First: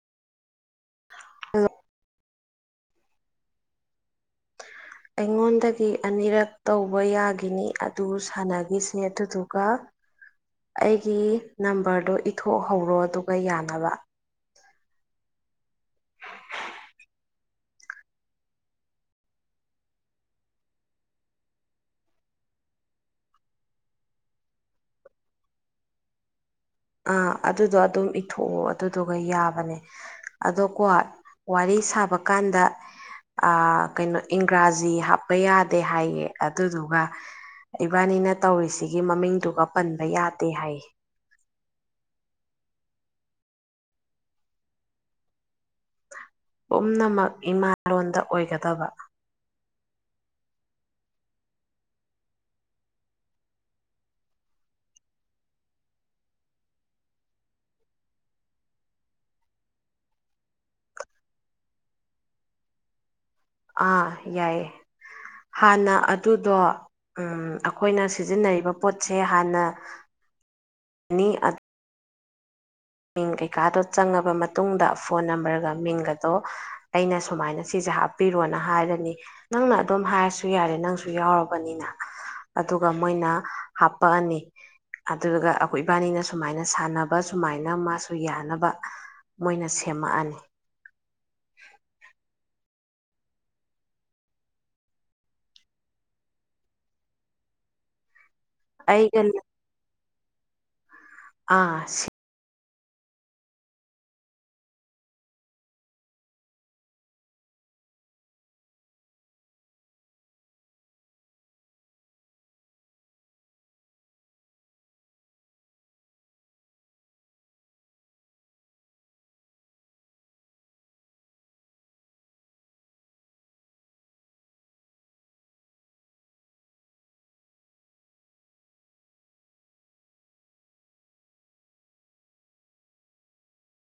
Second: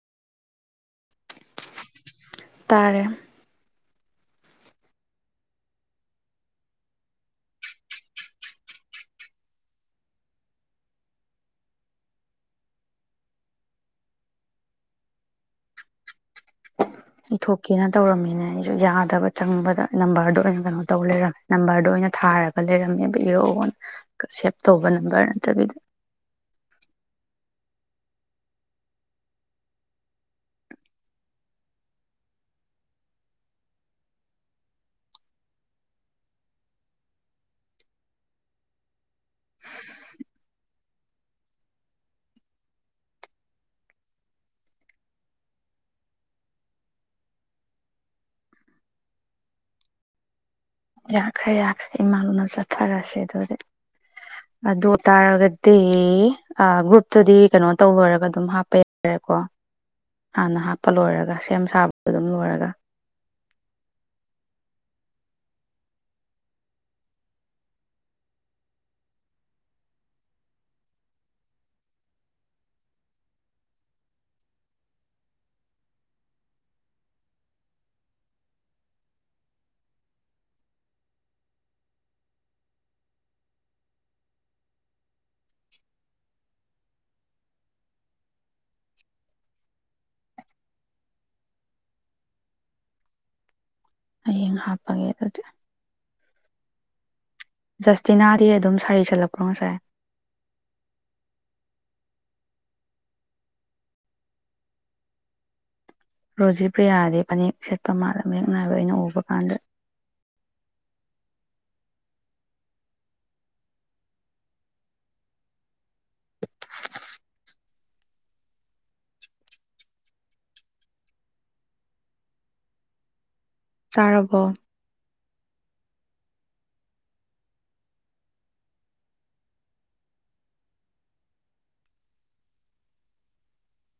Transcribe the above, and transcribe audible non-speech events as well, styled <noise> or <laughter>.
<unintelligible> ꯇꯥꯔꯦ ꯑꯩꯉꯣꯟꯗꯒꯤ ꯑꯅꯤꯔꯛ ꯇꯧꯕ ꯌꯥꯒꯤꯅꯤ ꯑꯗꯨ ꯁꯥꯟꯅꯒꯤꯁ‌ꯦ ꯑꯗꯨꯗꯨꯒ ꯑꯩꯒꯤ ꯅꯝꯕꯔꯗꯣ ꯏꯊꯣꯛꯍꯧꯔꯣ ꯑꯗꯨꯒ ꯌꯥꯅꯕ ꯏ ꯊꯣꯛꯀꯦꯅ ꯇꯧꯔꯝꯃꯤꯅꯦ ꯑꯩꯖꯨ ꯌꯥꯗꯕ ꯆꯪꯕꯗ ꯅꯝꯕꯔꯗꯣ ꯑꯣꯏꯅ ꯀꯩꯅꯣ ꯇꯧ ꯂꯩꯔꯝꯃꯦ ꯅꯝꯕꯔꯗꯣ ꯑꯣꯏꯅ ꯊꯥꯔꯒ ꯂꯩꯔꯝꯃꯦꯕ ꯏꯔꯣꯑꯣ ꯁꯦꯞ ꯇꯧꯕ ꯅꯝꯕꯔ ꯅꯠꯇꯕꯤꯗ ꯑꯥ ꯑꯗꯨꯗꯣ ꯑꯗꯨꯝ ꯏꯊꯣꯛꯑꯣ ꯑꯗꯨꯗꯨꯒ ꯌꯥꯕꯅꯦ ꯑꯗꯣꯀꯣ ꯋꯥꯔꯤ ꯁꯥꯕ ꯀꯥꯟꯗ ꯑ ꯀꯩꯅꯣ ꯏꯪꯒ꯭ꯔꯥꯖꯤ ꯍꯥꯞꯄ ꯌꯥꯗꯦ ꯍꯥꯏꯌꯦ ꯑꯗꯨꯗꯨꯒ ꯏꯕꯥꯅꯤꯅ ꯇꯧꯔꯤꯁꯤꯒꯤ ꯃꯃꯤꯡꯗꯨꯒ ꯄꯟꯕ ꯌꯥꯗꯦ ꯍꯥꯏꯌꯦ ꯄꯨꯝꯅꯃꯛ ꯏꯃꯥꯂꯣꯟꯗ ꯑꯣꯏꯒꯗꯕ ꯌꯥꯈ꯭ꯔꯦ ꯌꯥꯈ꯭ꯔꯦ ꯏꯃꯥ ꯂ‌ꯣꯅ ꯆꯠꯊꯔꯁꯦ ꯑꯗꯨꯗꯤ ꯑꯗꯨ ꯇꯥꯔꯒꯗꯤ ꯑ ꯒ꯭ꯔꯨꯞꯇꯗꯤ ꯀꯩꯅꯣ ꯇꯧ ꯂꯣꯏꯔꯒ ꯑꯗꯨꯝ ꯍꯥꯞꯄ ꯌꯥꯔꯦꯀꯣ ꯍꯥꯟꯅ ꯍꯥꯞꯄ ꯂꯣꯏꯔꯒ ꯁꯦꯝ ꯁꯥꯕꯗ‌ꯣ ꯑꯗꯨꯝ ꯂꯣꯏꯔꯒ ꯑꯥ ꯌꯥꯏꯌꯦ ꯍꯥꯟꯅ ꯑꯗꯨꯗꯣ ꯎꯝ ꯑꯩꯈꯣꯏꯅ ꯁꯤꯖꯤꯟꯅꯔꯤꯕ ꯄꯣꯠꯁꯦ ꯍꯥꯟꯅ ꯃꯤ ꯃꯤꯡ ꯀꯩꯀꯥꯗꯣ ꯆꯪꯉꯕ ꯃꯇꯨꯡꯗ ꯐꯣꯟ ꯅꯝꯕꯔꯒ ꯃꯤꯡꯒꯗꯣ ꯑꯩꯅ ꯁꯨꯃꯥꯏꯅ ꯁꯤꯁꯦ ꯍꯥꯞꯄꯤꯔꯣꯅ ꯍꯥꯏꯔꯅꯤ ꯅꯪꯅ ꯑꯗꯨꯝ ꯍꯥꯏꯔꯁꯨ ꯌꯥꯔꯦ ꯅꯪꯁꯨ ꯌꯥꯎꯔꯕꯅꯤꯅ ꯑꯗꯨꯒ ꯃꯣꯏꯅ ꯍꯄꯥ ꯑꯅꯤ ꯑꯗꯨꯗꯨꯒ ꯑꯩꯈꯣꯏ ꯏꯕꯥꯅꯤꯅ ꯁꯨꯃꯥꯏꯅ ꯁꯥꯟꯅꯕ ꯁꯨꯃꯥꯏꯅ ꯍꯥꯏꯅ ꯃꯥꯁꯨ ꯌꯥꯅꯕ ꯃꯣꯏꯅ ꯁꯦꯝꯃꯛꯑꯅꯤ <inaudible> ꯍꯌꯦꯡ ꯍꯥꯞꯄꯒꯦ ꯑꯗꯨꯗꯤ ꯖꯁꯇꯤꯅꯥꯗꯤ ꯑꯗꯨꯝ ꯁꯥꯔꯤ ꯑꯩꯒ ꯁ‌ꯦꯠꯂꯛꯄ꯭ꯔꯣ ꯉꯁꯥꯏ ꯑꯥ ꯁ‌‌ꯦ ꯔꯣꯖꯤ ꯄ꯭ꯔꯤꯌꯥꯗꯤ ꯐꯅꯦꯛ ꯁꯦꯠꯄ ꯃꯥꯜꯂ ꯃꯌꯦꯛ ꯅꯥꯏꯕ ꯑꯩꯅ ꯎꯕ ꯀꯥꯟꯗ ꯆꯥꯔꯕꯣ